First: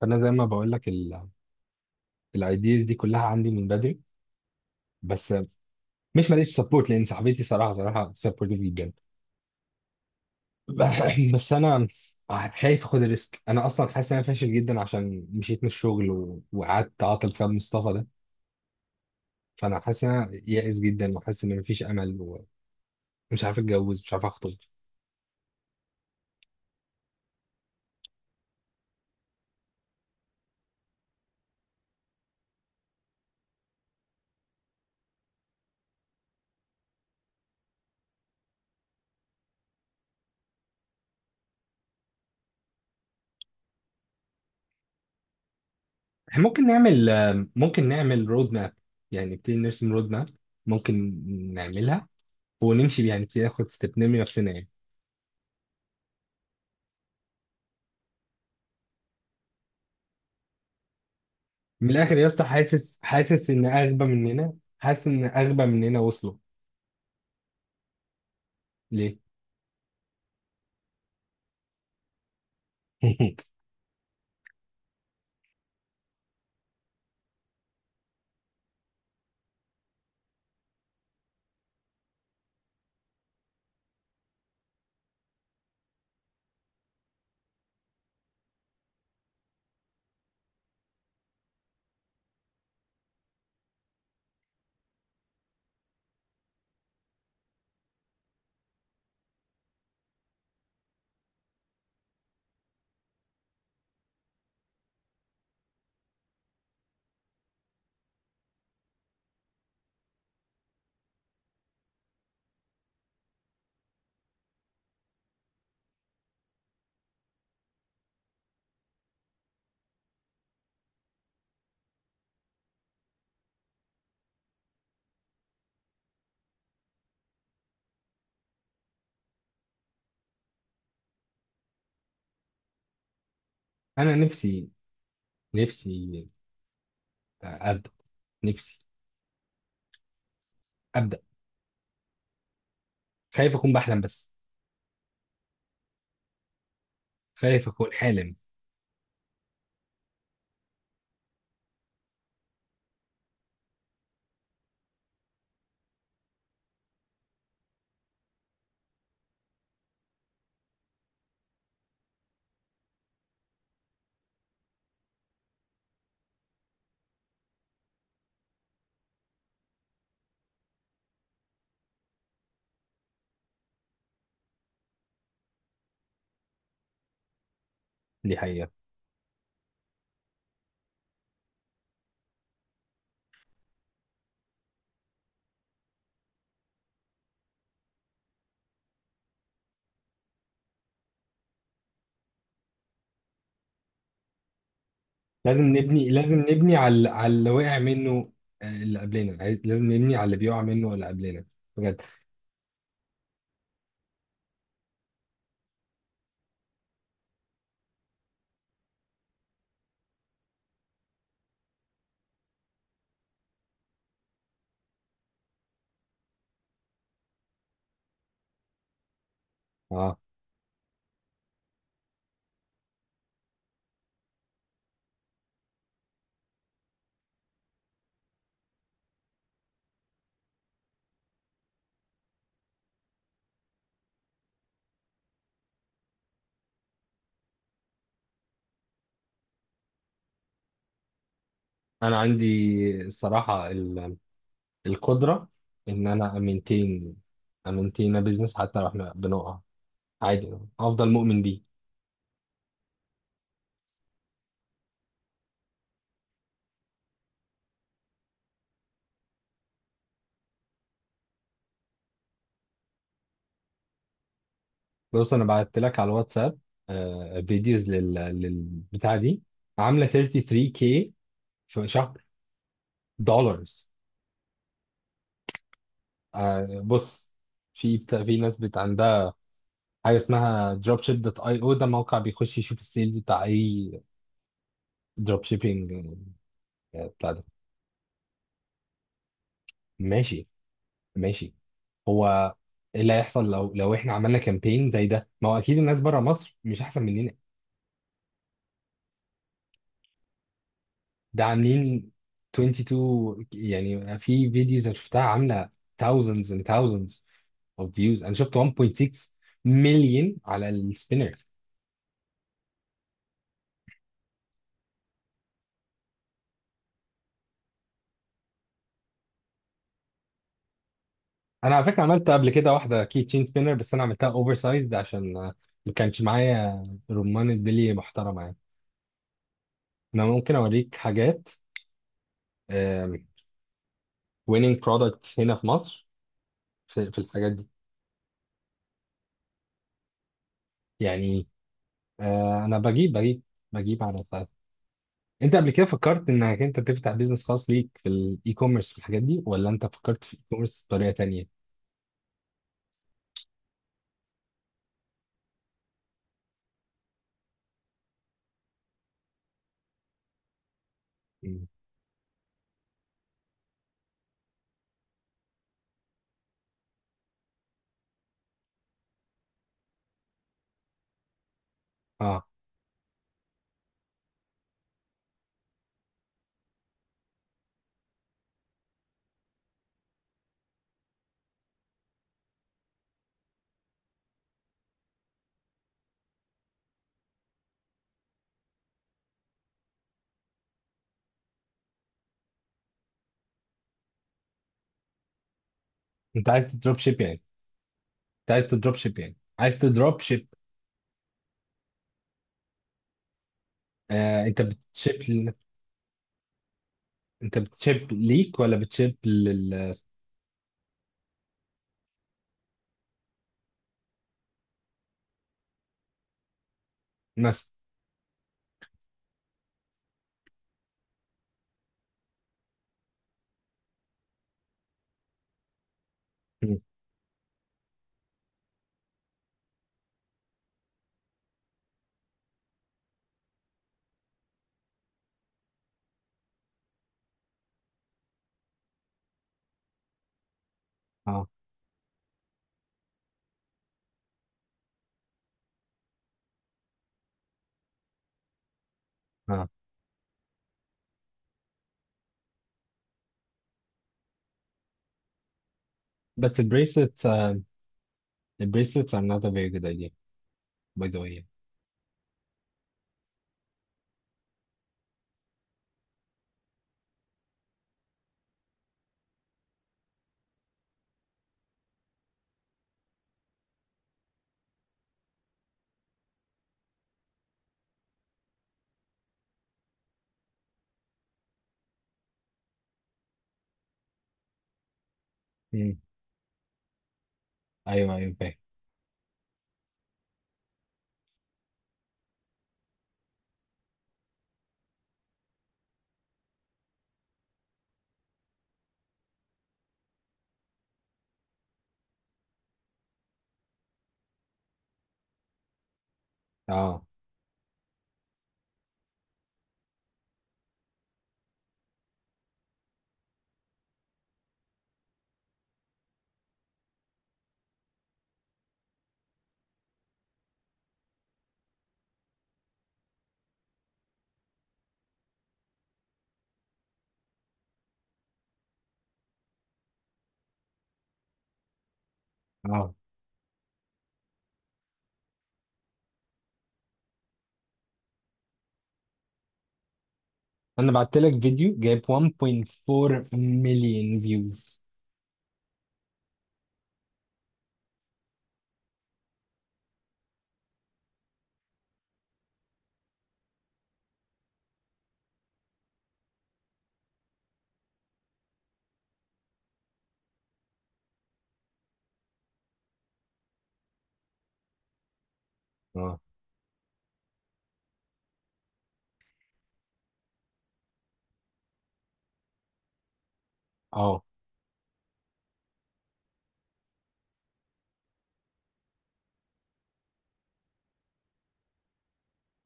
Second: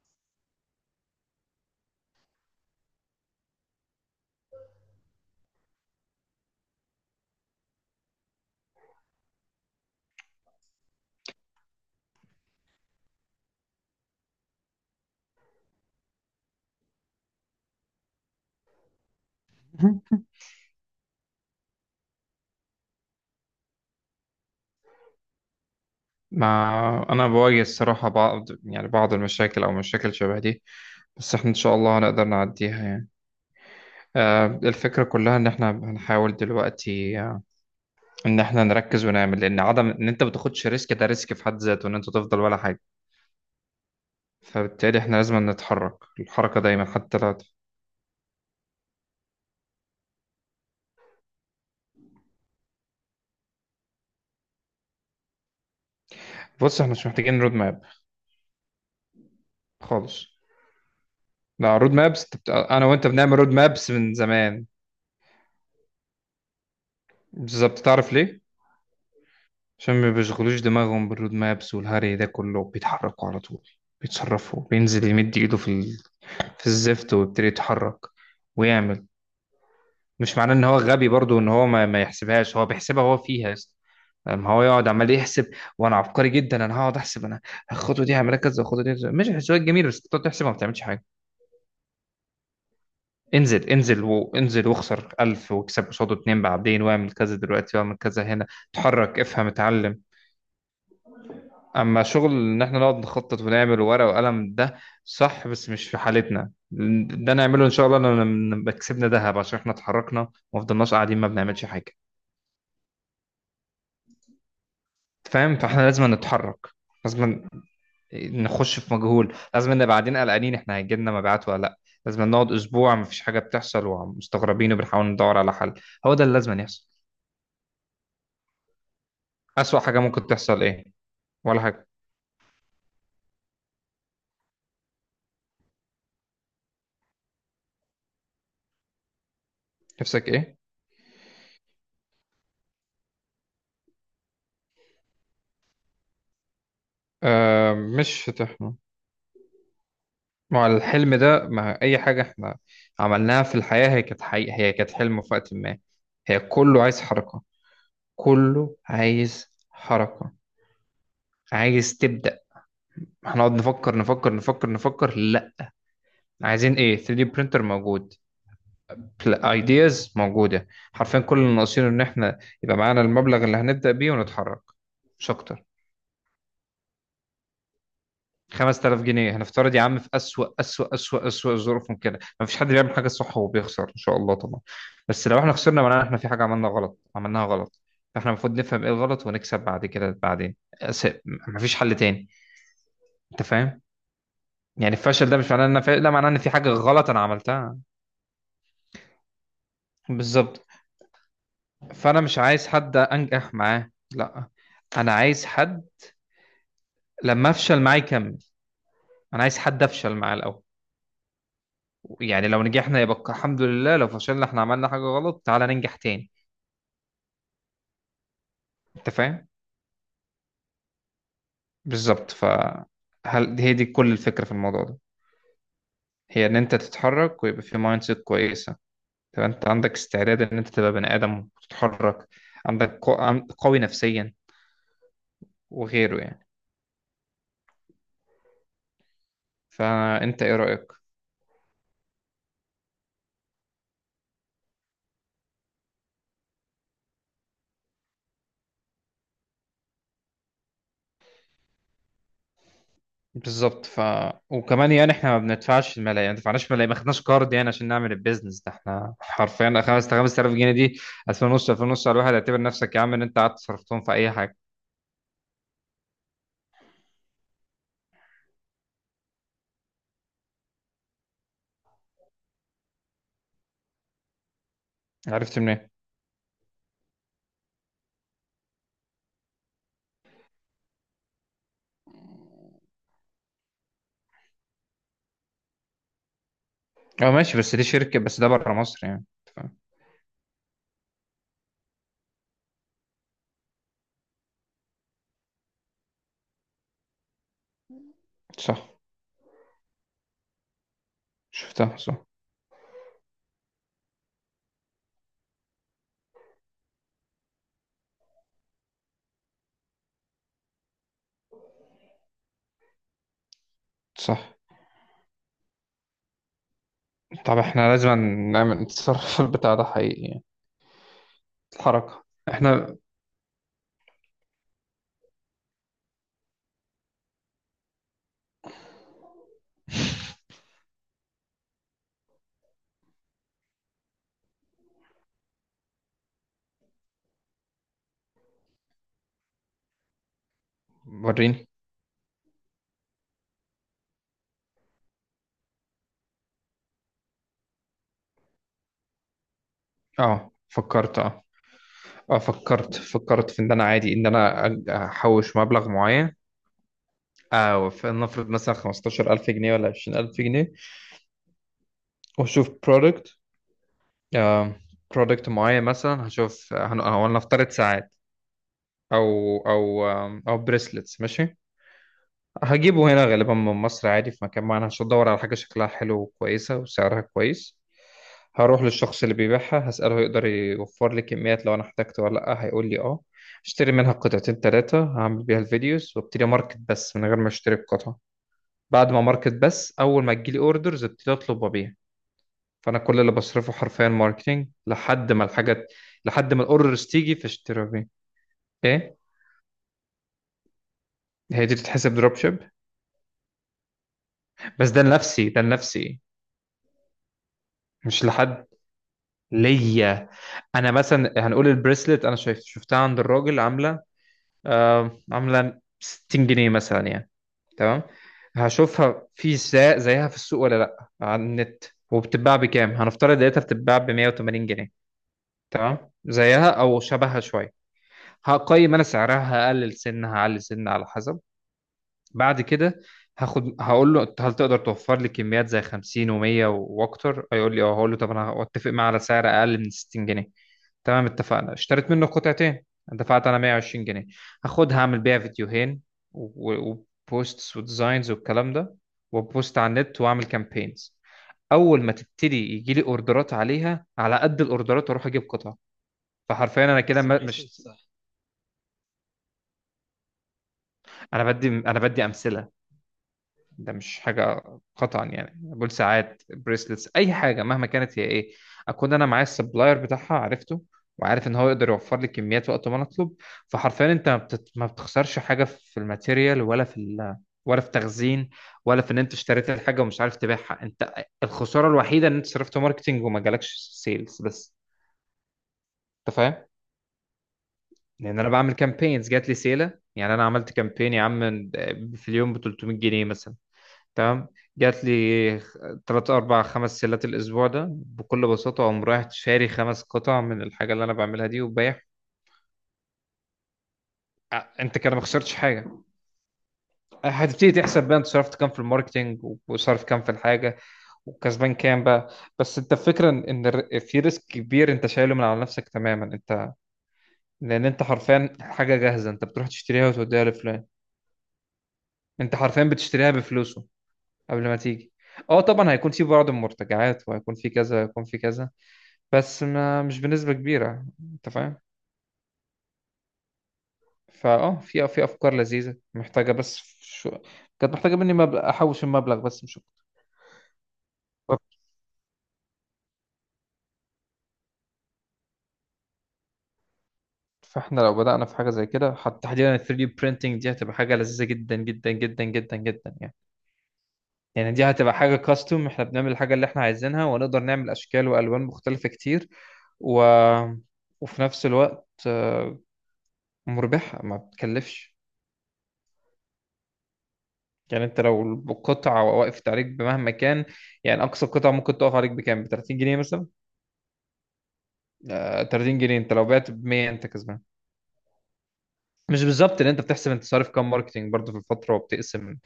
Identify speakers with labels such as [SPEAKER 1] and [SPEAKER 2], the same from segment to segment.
[SPEAKER 1] فانا زي ما بقول لك الايديز دي كلها عندي من بدري، بس مش ماليش سبورت لان صاحبتي صراحه سبورتيف جدا. بس انا خايف اخد الريسك. انا اصلا حاسس ان انا فاشل جدا عشان مشيت من الشغل وقعدت عاطل بسبب مصطفى ده. فانا حاسس ان انا يائس جدا وحاسس ان مفيش امل ومش عارف اتجوز، مش عارف اخطب.
[SPEAKER 2] ما أنا بواجه الصراحة بعض المشاكل أو مشاكل شبه دي، بس إحنا إن شاء الله هنقدر نعديها يعني. الفكرة كلها إن إحنا هنحاول دلوقتي، إن إحنا نركز ونعمل، لأن عدم إن أنت ما تاخدش ريسك ده ريسك في حد ذاته، إن أنت تفضل ولا حاجة. فبالتالي إحنا لازم نتحرك
[SPEAKER 1] إحنا
[SPEAKER 2] الحركة
[SPEAKER 1] ممكن
[SPEAKER 2] دايما
[SPEAKER 1] نعمل،
[SPEAKER 2] حتى لو...
[SPEAKER 1] ممكن نعمل رود ماب، يعني نبتدي نرسم رود ماب، ممكن نعملها ونمشي بيها، يعني نبتدي ناخد ستيب نرمي نفسنا يعني.
[SPEAKER 2] بص، إحنا مش محتاجين رود ماب خالص. لا،
[SPEAKER 1] من
[SPEAKER 2] رود
[SPEAKER 1] الاخر يا
[SPEAKER 2] مابس
[SPEAKER 1] اسطى،
[SPEAKER 2] أنا
[SPEAKER 1] حاسس
[SPEAKER 2] وأنت بنعمل رود
[SPEAKER 1] حاسس ان
[SPEAKER 2] مابس
[SPEAKER 1] اغبى
[SPEAKER 2] من
[SPEAKER 1] مننا،
[SPEAKER 2] زمان.
[SPEAKER 1] حاسس ان اغبى مننا وصلوا.
[SPEAKER 2] بالظبط، تعرف ليه؟
[SPEAKER 1] ليه؟
[SPEAKER 2] عشان ما بيشغلوش دماغهم بالرود مابس والهري ده كله، بيتحركوا على طول، بيتصرفوا، بينزل يمد ايده في الزفت ويبتدي يتحرك ويعمل. مش معناه ان هو غبي برضو ان هو ما يحسبهاش، هو بيحسبها، هو فيها يا اسطى. لما هو يقعد عمال يحسب، وانا عبقري جدا انا هقعد احسب انا، الخطوه دي هعملها كذا، الخطوه دي كذا. ماشي، الحسابات جميله، بس تقعد تحسبها ما بتعملش حاجه. انزل انزل وانزل، واخسر 1000 واكسب قصاده اتنين بعدين، واعمل كذا دلوقتي واعمل كذا هنا. اتحرك، افهم، اتعلم. اما شغل ان احنا نقعد نخطط ونعمل ورقه وقلم، ده صح بس مش في حالتنا. ده نعمله ان شاء الله لما نبقى كسبنا ذهب، عشان احنا اتحركنا وما فضلناش قاعدين ما بنعملش حاجه. فاهم؟ فاحنا لازم نتحرك، لازم نخش في مجهول، لازم نبقى قاعدين قلقانين احنا هيجي لنا مبيعات ولا لا، لازم نقعد اسبوع ما فيش حاجه بتحصل ومستغربين، وبنحاول ندور على حل. هو ده اللي لازم يحصل. اسوأ حاجه ممكن تحصل ايه؟ ولا حاجه.
[SPEAKER 1] انا نفسي، نفسي ابدا، نفسي
[SPEAKER 2] نفسك ايه؟
[SPEAKER 1] ابدا. خايف اكون بحلم بس، خايف
[SPEAKER 2] آه،
[SPEAKER 1] اكون
[SPEAKER 2] مش
[SPEAKER 1] حالم.
[SPEAKER 2] هتحصل. ما هو الحلم ده، ما أي حاجة إحنا عملناها في الحياة هي كانت حقيقة، هي كانت حلم في وقت ما. هي كله عايز حركة، كله عايز حركة. عايز تبدأ. هنقعد نفكر نفكر نفكر نفكر؟ لا. عايزين إيه؟ 3D printer موجود، ideas موجودة. حرفيا كل اللي ناقصينه إن إحنا يبقى معانا المبلغ اللي هنبدأ بيه ونتحرك، مش أكتر.
[SPEAKER 1] دي حقيقة.
[SPEAKER 2] 5000 جنيه هنفترض يا عم، في أسوأ أسوأ أسوأ أسوأ ظروف ممكنة، ما فيش حد بيعمل حاجة صح وبيخسر إن شاء الله طبعا. بس لو احنا خسرنا معناها احنا في حاجة عملنا غلط، عملناها غلط. فاحنا المفروض نفهم ايه الغلط ونكسب بعد كده، بعدين ما فيش حل تاني. انت فاهم؟ يعني الفشل ده مش
[SPEAKER 1] لازم
[SPEAKER 2] معناه ان انا
[SPEAKER 1] نبني،
[SPEAKER 2] لا، معناه
[SPEAKER 1] لازم
[SPEAKER 2] ان في حاجة
[SPEAKER 1] نبني على
[SPEAKER 2] غلط انا
[SPEAKER 1] اللي
[SPEAKER 2] عملتها.
[SPEAKER 1] وقع منه. اللي قبلنا لازم نبني على اللي بيقع
[SPEAKER 2] بالظبط.
[SPEAKER 1] منه اللي قبلنا. بجد.
[SPEAKER 2] فانا مش عايز حد انجح معاه، لا، انا عايز حد لما افشل معاه يكمل، انا عايز حد افشل معاه الاول. يعني لو نجحنا يبقى الحمد لله، لو فشلنا احنا عملنا حاجة غلط، تعالى ننجح تاني. انت فاهم؟
[SPEAKER 1] اه،
[SPEAKER 2] بالظبط. فهل هي دي كل الفكرة في الموضوع ده؟ هي ان انت تتحرك، ويبقى في مايند سيت كويسة، تبقى انت عندك استعداد ان انت تبقى بني ادم وتتحرك، عندك قوي نفسيا وغيره يعني. فانت ايه رأيك؟
[SPEAKER 1] انا عندي، الصراحة القدرة ان انا امنتين، امنتين بيزنس. حتى لو احنا بنقع عادي افضل مؤمن بيه.
[SPEAKER 2] بالظبط. وكمان يعني احنا ما بندفعش الملايين، يعني ما دفعناش ملايين، ما خدناش كارد يعني عشان نعمل البيزنس ده. احنا حرفيا 5000 5000 جنيه دي، 2000 ونص 2000 ونص على الواحد، اعتبر نفسك يا عم ان انت قعدت صرفتهم في اي حاجه.
[SPEAKER 1] بص، انا بعت لك على الواتساب فيديوز للبتاع دي، عامله 33K في شهر، دولارز.
[SPEAKER 2] عرفت منين؟
[SPEAKER 1] بص، في في ناس بت عندها حاجه اسمها دروب شيب دوت اي او. ده موقع بيخش يشوف السيلز بتاع اي دروب شيبينج
[SPEAKER 2] اه
[SPEAKER 1] بتاع ده.
[SPEAKER 2] ماشي، بس دي شركه، بس ده بره مصر يعني، أنت فاهم؟
[SPEAKER 1] ماشي، ماشي. هو ايه اللي هيحصل لو احنا عملنا كامبين زي ده؟ ما هو اكيد الناس بره مصر مش احسن مننا.
[SPEAKER 2] صح،
[SPEAKER 1] ده
[SPEAKER 2] شفتها.
[SPEAKER 1] عاملين
[SPEAKER 2] صح،
[SPEAKER 1] 22، يعني في فيديوز انا شفتها عامله thousands and thousands of views. انا شفت 1.6 مليون على السبينر.
[SPEAKER 2] صح. طب احنا لازم نعمل، نتصرف في البتاع ده حقيقي يعني.
[SPEAKER 1] انا على فكره
[SPEAKER 2] الحركه
[SPEAKER 1] عملت قبل كده
[SPEAKER 2] احنا.
[SPEAKER 1] واحده كي تشين سبينر، بس انا عملتها اوفر سايزد عشان ما كانش معايا رمان بلي محترمه يعني. انا ممكن اوريك حاجات ويننج برودكتس هنا في مصر في، في الحاجات دي يعني.
[SPEAKER 2] وريني.
[SPEAKER 1] انا بجيب بجيب على، انت قبل كده فكرت انك انت تفتح بيزنس خاص ليك في الاي كوميرس في الحاجات دي، ولا انت فكرت في الاي
[SPEAKER 2] اه
[SPEAKER 1] كوميرس بطريقه
[SPEAKER 2] فكرت، اه،
[SPEAKER 1] تانية؟
[SPEAKER 2] اه فكرت. فكرت في ان انا عادي ان انا احوش مبلغ معين. اه، فلنفرض مثلا 15000 جنيه ولا 20000 جنيه،
[SPEAKER 1] مم.
[SPEAKER 2] واشوف برودكت، برودكت معين. مثلا هشوف هو نفترض ساعات، او او او بريسلتس، ماشي.
[SPEAKER 1] اه.
[SPEAKER 2] هجيبه هنا غالبا من مصر عادي، في مكان معين هشوف، ادور على حاجه شكلها حلو وكويسه وسعرها كويس. هروح للشخص اللي بيبيعها هسأله يقدر يوفر لي كميات لو انا احتجت ولا لا، هيقول لي اه، اشتري منها قطعتين ثلاثة، هعمل بيها الفيديوز وابتدي ماركت، بس من غير ما اشتري القطع. بعد ما ماركت بس، اول ما تجيلي اوردرز ابتدي اطلب وابيع. فانا كل اللي بصرفه حرفيا ماركتينج لحد ما الحاجات،
[SPEAKER 1] انت
[SPEAKER 2] لحد ما
[SPEAKER 1] عايز تدروب
[SPEAKER 2] الاوردرز
[SPEAKER 1] شيب
[SPEAKER 2] تيجي،
[SPEAKER 1] يعني،
[SPEAKER 2] فاشتري وابيع.
[SPEAKER 1] انت عايز تدروب
[SPEAKER 2] ايه،
[SPEAKER 1] شيب يعني، عايز تدروب شيب.
[SPEAKER 2] هي دي تتحسب دروب شيب.
[SPEAKER 1] آه، انت
[SPEAKER 2] بس ده
[SPEAKER 1] بتشيب
[SPEAKER 2] لنفسي،
[SPEAKER 1] ل...
[SPEAKER 2] ده لنفسي،
[SPEAKER 1] انت بتشيب
[SPEAKER 2] مش
[SPEAKER 1] ليك
[SPEAKER 2] لحد،
[SPEAKER 1] ولا بتشيب لل؟
[SPEAKER 2] ليا. انا مثلا هنقول البريسلت، انا شايف شفتها عند الراجل عامله، عامله 60 جنيه مثلا يعني.
[SPEAKER 1] مثلا.
[SPEAKER 2] تمام. هشوفها زيها في السوق ولا لا، على النت. وبتتباع بكام؟ هنفترض لقيتها بتتباع ب 180 جنيه، تمام، زيها
[SPEAKER 1] مم.
[SPEAKER 2] او شبهها شويه. هقيم انا سعرها، هقلل سن هعلي سن على حسب. بعد كده هاخد، هقول له هل تقدر توفر لي كميات زي 50 و100 واكتر، هيقول لي اه، هقول له طب انا اتفق معاه على سعر اقل من 60 جنيه. تمام،
[SPEAKER 1] اه.
[SPEAKER 2] اتفقنا. اشتريت منه قطعتين، دفعت انا 120 جنيه، هاخدها اعمل بيها فيديوهين و- وبوستس وديزاينز والكلام ده،
[SPEAKER 1] اه.
[SPEAKER 2] وبوست على النت واعمل كامبينز. اول ما تبتدي يجي لي اوردرات عليها، على قد الاوردرات اروح اجيب قطع.
[SPEAKER 1] بس
[SPEAKER 2] فحرفيا انا كده بس.
[SPEAKER 1] البريسلتس،
[SPEAKER 2] ماشي مش بس،
[SPEAKER 1] البريسلتس are not a very good idea by the way
[SPEAKER 2] انا
[SPEAKER 1] يعني.
[SPEAKER 2] بدي انا بدي امثله، ده مش حاجه قطعا يعني. بول ساعات بريسلتس اي حاجه مهما كانت هي ايه، اكون انا معايا السبلاير بتاعها عرفته، وعارف ان هو يقدر يوفر لي كميات وقت ما انا اطلب. فحرفيا انت ما بتخسرش حاجه في الماتيريال، ولا ولا في تخزين، ولا في ان انت اشتريت الحاجه ومش عارف تبيعها انت. الخساره الوحيده ان انت صرفت ماركتينج وما جالكش سيلز بس.
[SPEAKER 1] مم.
[SPEAKER 2] انت فاهم؟
[SPEAKER 1] ايوه ايوه
[SPEAKER 2] لان انا
[SPEAKER 1] فاهم.
[SPEAKER 2] بعمل كامبينز جات لي سيله، يعني انا عملت كامبين يا عم في اليوم ب 300 جنيه مثلا، تمام، جات لي 3 4 5 سيلات الاسبوع ده، بكل بساطه اقوم رايح شاري خمس قطع من الحاجه اللي انا بعملها دي وبايع. انت كده ما خسرتش حاجه.
[SPEAKER 1] اه.
[SPEAKER 2] هتبتدي تحسب بقى، انت صرفت كام في الماركتينج وصرف كام في الحاجه وكسبان كام بقى. بس انت الفكره ان في ريسك كبير انت شايله من على نفسك تماما انت، لان انت حرفيا حاجه جاهزه، انت بتروح تشتريها وتوديها لفلان، انت حرفيا بتشتريها بفلوسه قبل ما تيجي. اه طبعا هيكون في بعض المرتجعات، وهيكون في كذا، هيكون في كذا، بس ما مش بنسبة كبيرة. انت فاهم؟
[SPEAKER 1] اه.
[SPEAKER 2] في افكار لذيذة محتاجة بس كانت محتاجة مني مبلغ احوش المبلغ بس مش
[SPEAKER 1] انا بعت لك فيديو
[SPEAKER 2] أكتر.
[SPEAKER 1] جايب 1.4 مليون فيوز.
[SPEAKER 2] فاحنا لو بدأنا في حاجة زي كده، حتى تحديدا ال 3D printing دي، هتبقى حاجة لذيذة جدا جدا جدا جدا جدا يعني. يعني دي هتبقى حاجة كاستوم، احنا بنعمل الحاجة اللي احنا عايزينها ونقدر نعمل اشكال والوان مختلفة كتير، و... وفي نفس الوقت مربحة ما بتكلفش.
[SPEAKER 1] اه.
[SPEAKER 2] يعني انت لو القطعة وقفت عليك بمهما كان، يعني اقصى قطعة ممكن تقف عليك بكام؟ ب 30 جنيه مثلا.
[SPEAKER 1] اه.
[SPEAKER 2] 30 جنيه انت لو بعت ب 100 انت كسبان. مش بالظبط، لان انت بتحسب انت صارف كام ماركتينج برضه في الفترة، وبتقسم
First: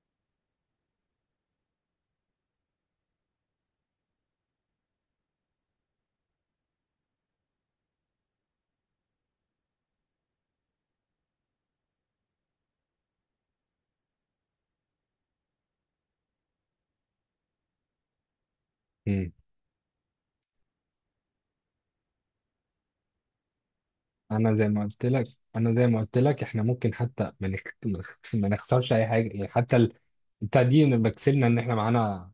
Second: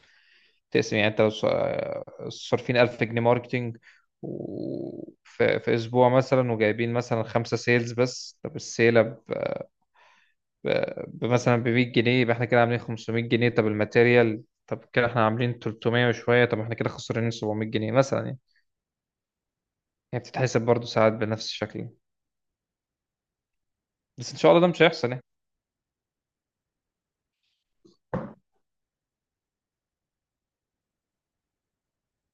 [SPEAKER 2] تقسم. يعني انت لو صارفين 1000 جنيه ماركتينج في اسبوع مثلا، وجايبين مثلا خمسة سيلز بس، طب السيلة مثلا ب 100 جنيه، يبقى احنا كده عاملين 500 جنيه، طب الماتيريال، طب كده احنا عاملين 300 وشوية، طب احنا كده خسرانين 700 جنيه مثلا يعني. هي بتتحسب برضه ساعات بنفس الشكل يعني. بس ان شاء
[SPEAKER 1] انا
[SPEAKER 2] الله ده
[SPEAKER 1] زي ما
[SPEAKER 2] مش
[SPEAKER 1] قلت
[SPEAKER 2] هيحصل يعني.
[SPEAKER 1] لك، انا زي ما قلت لك احنا ممكن حتى ما نخسرش اي حاجه يعني، حتى بتاع دي نبقى كسبنا ان احنا معانا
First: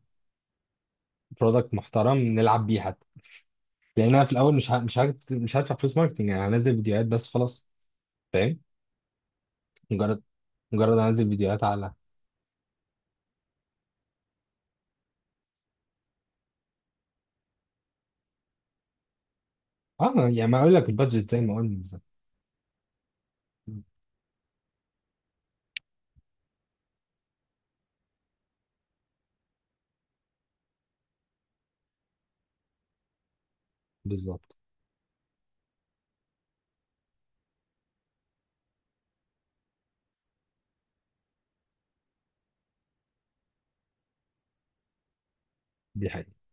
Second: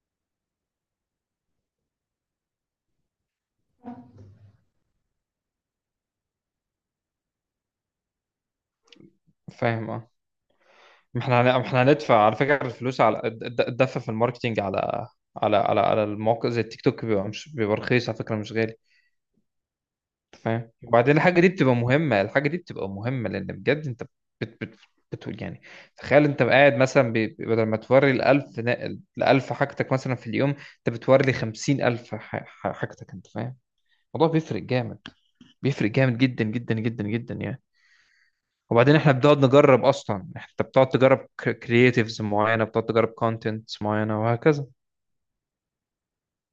[SPEAKER 1] برودكت محترم نلعب بيه حتى. لان انا في الاول مش هدفع فلوس ماركتنج يعني، هنزل فيديوهات بس خلاص. فاهم؟
[SPEAKER 2] فاهم، اه.
[SPEAKER 1] مجرد، مجرد
[SPEAKER 2] ما
[SPEAKER 1] انزل
[SPEAKER 2] احنا هن- ما
[SPEAKER 1] فيديوهات
[SPEAKER 2] احنا
[SPEAKER 1] على.
[SPEAKER 2] هندفع على فكره الفلوس على الدفع في الماركتينج، على على المواقع زي التيك توك، بيبقى مش بيبقى رخيص على فكره، مش غالي.
[SPEAKER 1] اه
[SPEAKER 2] انت
[SPEAKER 1] يعني ما
[SPEAKER 2] فاهم؟
[SPEAKER 1] اقول لك
[SPEAKER 2] وبعدين
[SPEAKER 1] البادجت زي
[SPEAKER 2] الحاجه دي
[SPEAKER 1] ما
[SPEAKER 2] بتبقى
[SPEAKER 1] قلنا بالظبط.
[SPEAKER 2] مهمه، الحاجه دي بتبقى مهمه لان بجد انت بت بت بتقول يعني. تخيل انت قاعد مثلا بدل ما توري ال 1000 ال 1000 حاجتك مثلا في اليوم، انت بتوري لي 50000 حاجتك. انت فاهم؟ الموضوع
[SPEAKER 1] بالظبط.
[SPEAKER 2] بيفرق جامد، بيفرق جامد جدا جدا جدا جدا يعني. وبعدين احنا بنقعد نجرب اصلا، انت بتقعد تجرب كرييتيفز معينه، بتقعد تجرب كونتنت معينه وهكذا.
[SPEAKER 1] دي حقيقة.